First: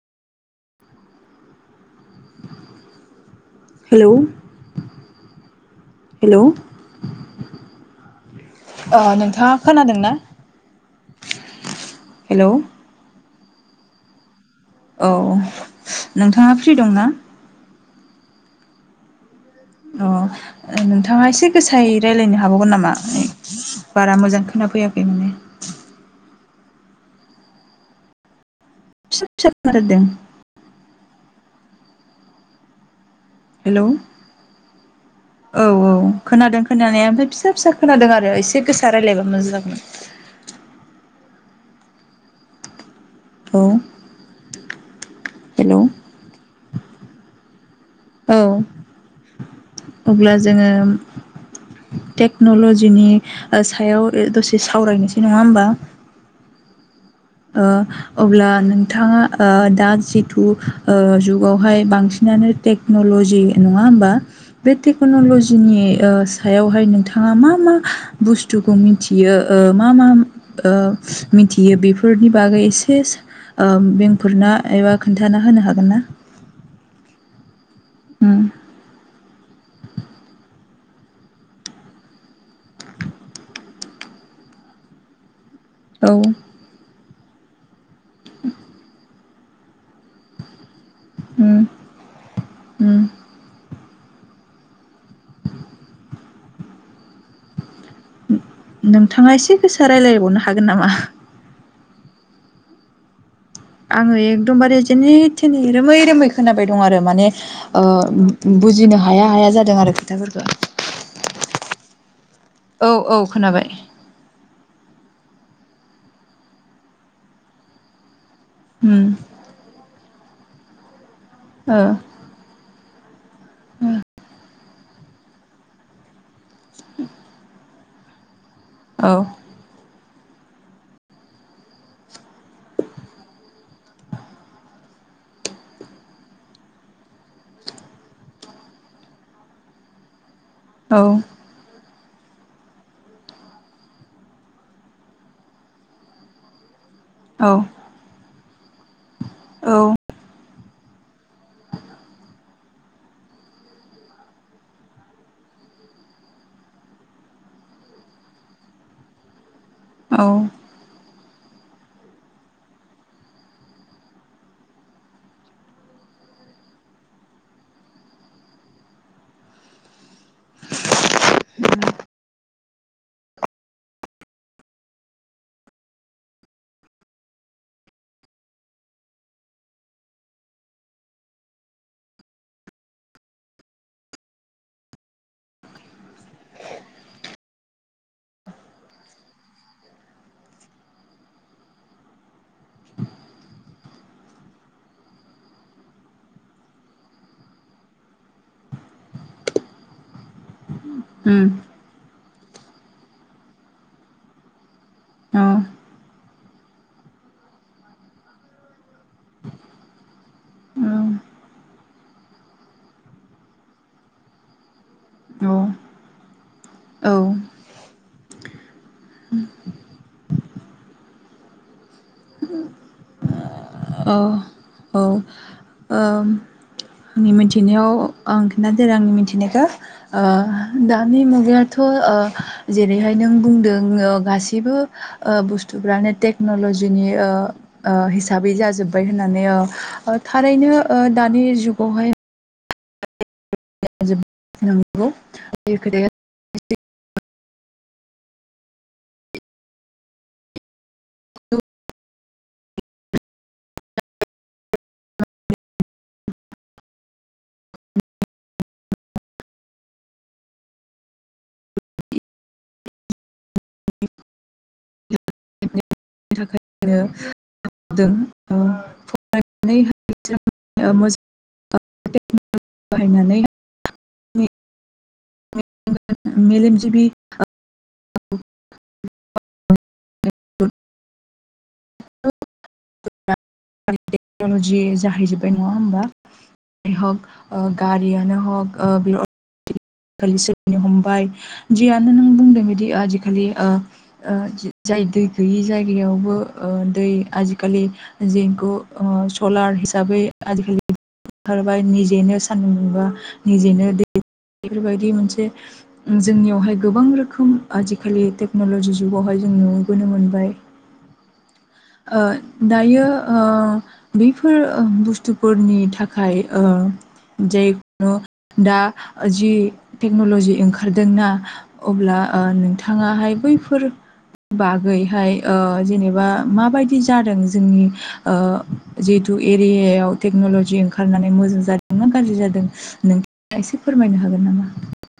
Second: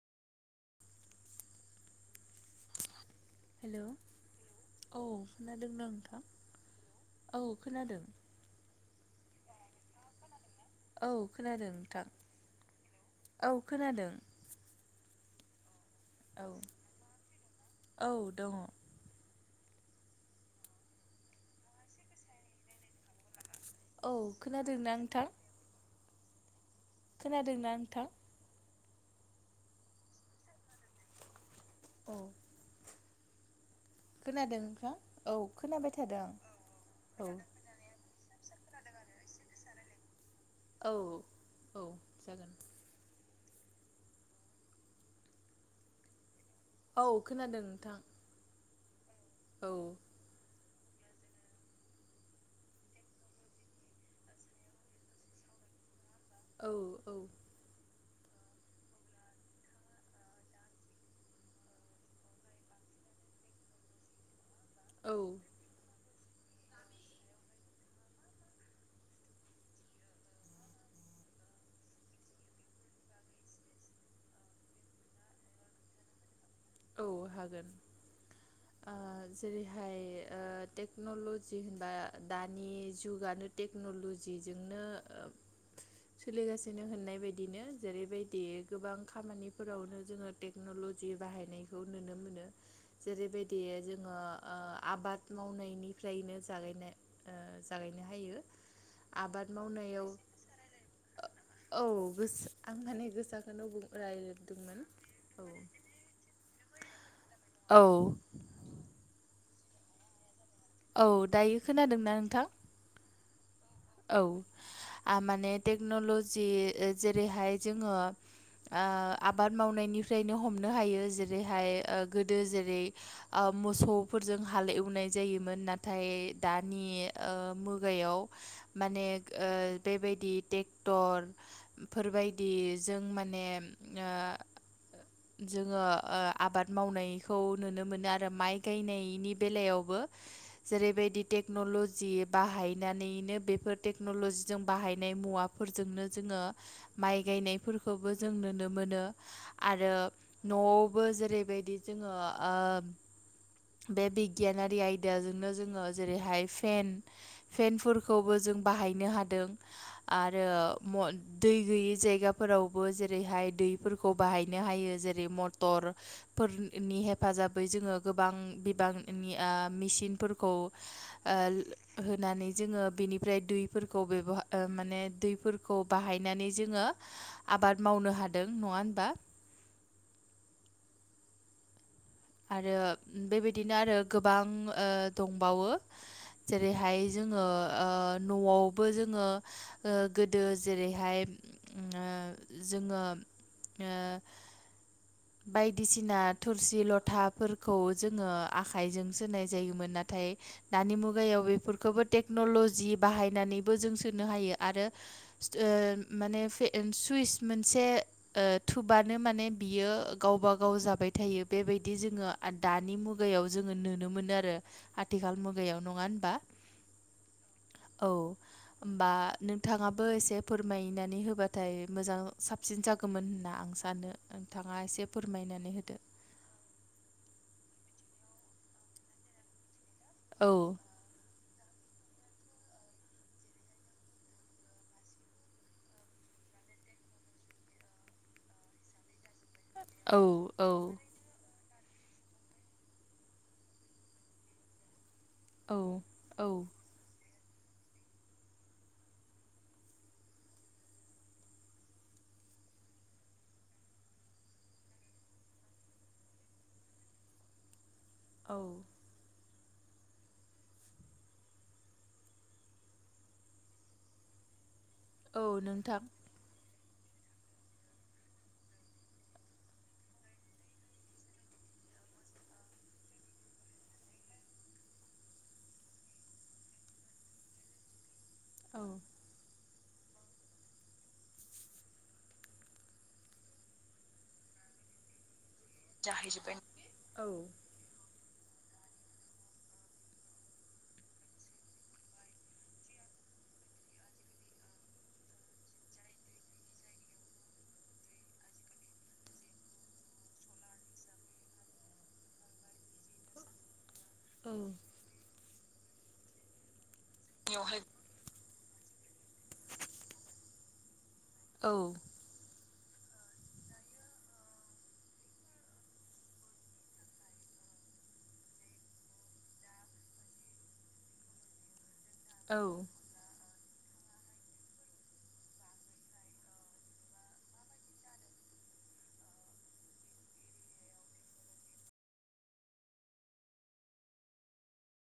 हेल' औ हेलौ खोनादों ना नोंथां? हेलौ औ खोनादों। अ नोंथाङा खोनादों ना? औ खोनादों नोंथां हेलौ औ खोनादों। औ औ नोंथाङा फ्रि दंना? औ दङ अ नोंथाङा एसे गोसायै रायज्लायनो हाबावगोन नामा? औ बारा मोजां खोनादोंना खोनाफैयाखै नोंथां माने। खोनादोंना नोंथां? स स मारदोंं। औ। हेलौ खोनादों। [inaudible] औ खोनाबाय औ थादों आं। खोनादों खोनानाया औ ओमफ्राय फिसा फिसा खोनादों आरो एसे गोसा रायज्लायबा मोजां जागौमोन। औ औ जागोन। औ हेलौ। औ खोनादों नोंथां। औ औ अब्ला जोङो। टेक्नल'जिनि ओ सायाव ओ दसे सावरायनोसै नङा होमबा। औ। औ ओ। अब्ला नोंथाङा ओ दा जिथु ओ जुगावहाय बांसिनानो टेकनल जि नङा होमबा? बे औ टेकनलजिनि ओ सायावहाय नोंथाङा मा मा बुस्थुखौ मिथियो ओ मा मा ओ मिथियो बेफो फोरनि बागै एसे ओ बेंकफोरना एबा खोन्थाना होनो हागोन ना? औ होगोन उम ओ जेरैहाय ओ दै टेक्न'ल'जि होनबा दानि जुगानो टेक्न'ल'जिजोंनो ओ औ सोलिगासिनो होननाय बायदिनो जेरैबायदि गोबां खामानि फोरावनो जोङो टेकनलजि उम बाहायनायखौ नुनो मोनो उम जेरैबायदि। जोङो ओ आबाद मावनायनिफ्रायनो जागाय जागायनो हायो। नोंथाङा आबाद एसे गोसा मावनायाव रायलायबावनो हागोन नामा? औ गोस आं माने गोसा आङो एकदमबारे जेने थेने रोमै रोमै खोनाबाय दं आरो माने ओ औ बुजिनो हाया हाया जादों आरो खोथाफोरखो। औ दायो खोनादोंना नोंथां‌? औ खोनाबाय। औ आ माने टेक्न'ल'जि जेरैहाय जोङो। ओ उम आबाद मावनायनिफ्रायनो हमनो हायो जेरैहाय ओ गोदो जेरै ओ मोसौफोरजों हाल एवनाय जायोमोन नाथाय दानि ओ मुगाय याव माने औ ओ बेबाय दि ट्रेक्टर फोरबायदि जों माने ओ जोङो ओ आबाद मावनायखौ नुनो मोनो आरो माइ गायनायनि बेलायावबो। औ जेरैबायदि टेक्नलजि बाहायनानैनो बेब बेफोर टेकन'ल'जि जों बाहायनाय मुवाफोरजोंनो जोङो माइ औ गायनायफोरखौबो जोंनो नुनो मोनो। औ आरो न'आवबो जेरैबायदि जोङो ओ बे बिगियानारि आयदाजोंनो जोङो जेरैहाय फेन फेनफोरखौबो जों बाहायनो हादों औ आरो मल दै गैयि जायगाफोरावबो जेरैहाय दैफोरखौ बाहायनो हायो जेरै मटर। फोरनि हेफाजाबै जोङो गोबां बिबांनि ओ मेसिनफोरखौ ओ होनानै जोङो बेनि ओमफ्राय दैफोरखौ बेबो माने दैफोरखौ बाहायनानै जोङो आबाद मावनो हा हादों नङा होनबा? [inaudible] आरो बेबायदिनो आरो गोबां ओ दंबावो। जेरैहाय जोङो ओ न'आवबो जोङो ओ गोदो जेरैहाय। ओ जोङो ओ बायदिसिना थुरसि लथाफोरखौ जोङो आखाइजों सोनाय जायोमोन नाथाय दानि मुगायाव उम बेफोरखौबो थेक न'लजि बाहायनानैबो जों सोनो हायो आरो औ ओ माने फे एम सुइस। मोनसे ओ थुबानो माने बियो। गावबा गाव जाबाय थायो बेबायदि जोङो आ दानि मुगायाव जोङो नोनो मोनो आरो हा थिखाल मुगायाव नङा होनबा? औ औ। होमबा नोंथाङाबो एसे फोरमायनानै होबाथाय मोजां साबसिन जागोमोन होनना सानो औ नोंथाङा औ एसे। औ ओम फोरमायनानै होदो आंनि मिथिनायाव आं खोनथासै आरो आंनि मिथिनायखो। ओ औ दानि मुगाया। थ जेरैहाय नों बुंदों ओ गासिबो ओ बुस्थुफ्रानो टेकन'ल जिनि ओ-ओ हिसाबै जा जोब्बाय होननानै। ओ औ औ थारैनो ओ दानि जुगावहाय [unintelligible] औ, खोथाया औ। औ। औ नोंथां। [unintelligible] [unintelligible] [unintelligible] [unintelligible] मेलेमजिबि [inaudible] औ। [unintelligible] [unintelligible] न'लजि जाहैजो बाय नङा होमबा औ हक गारियानो हक ओ बे आखालि सोलिनो हमबाय जियानो नों बुंदों बिदि आजिखालि ओ-ओ। जाय दै गैयि जायगायावबो ओ दै आजिखालि जेगु सलार हि साबै आजिखालि ओंखारबाय निजेनो सान्दुं मोनबा निजेनो दै। बेफोरबायदि मोनसे जोंनियावहाय गोबां रोखोम आजिखालि टे न'लजि जुगावहाय जों नुबोनो मोनबाय। ओ दायो ओ बैफोर बुस्थुफोरनि थाखाय ओ जायखुनु दा जि टेक्न'लजि ओंखारदोंना। अब्ला ओ औ नोंथाङाहाय बैफोर बागैहाय ओ जेनेबा। माबायदि जादों जोंनि ओ जिहेथु एरियायाव टेक्न'लजि ओंखारनानै मो जां जादोंना गाज्रि जादों नोंथाङा एसे फोरमायनो हागोन नामा?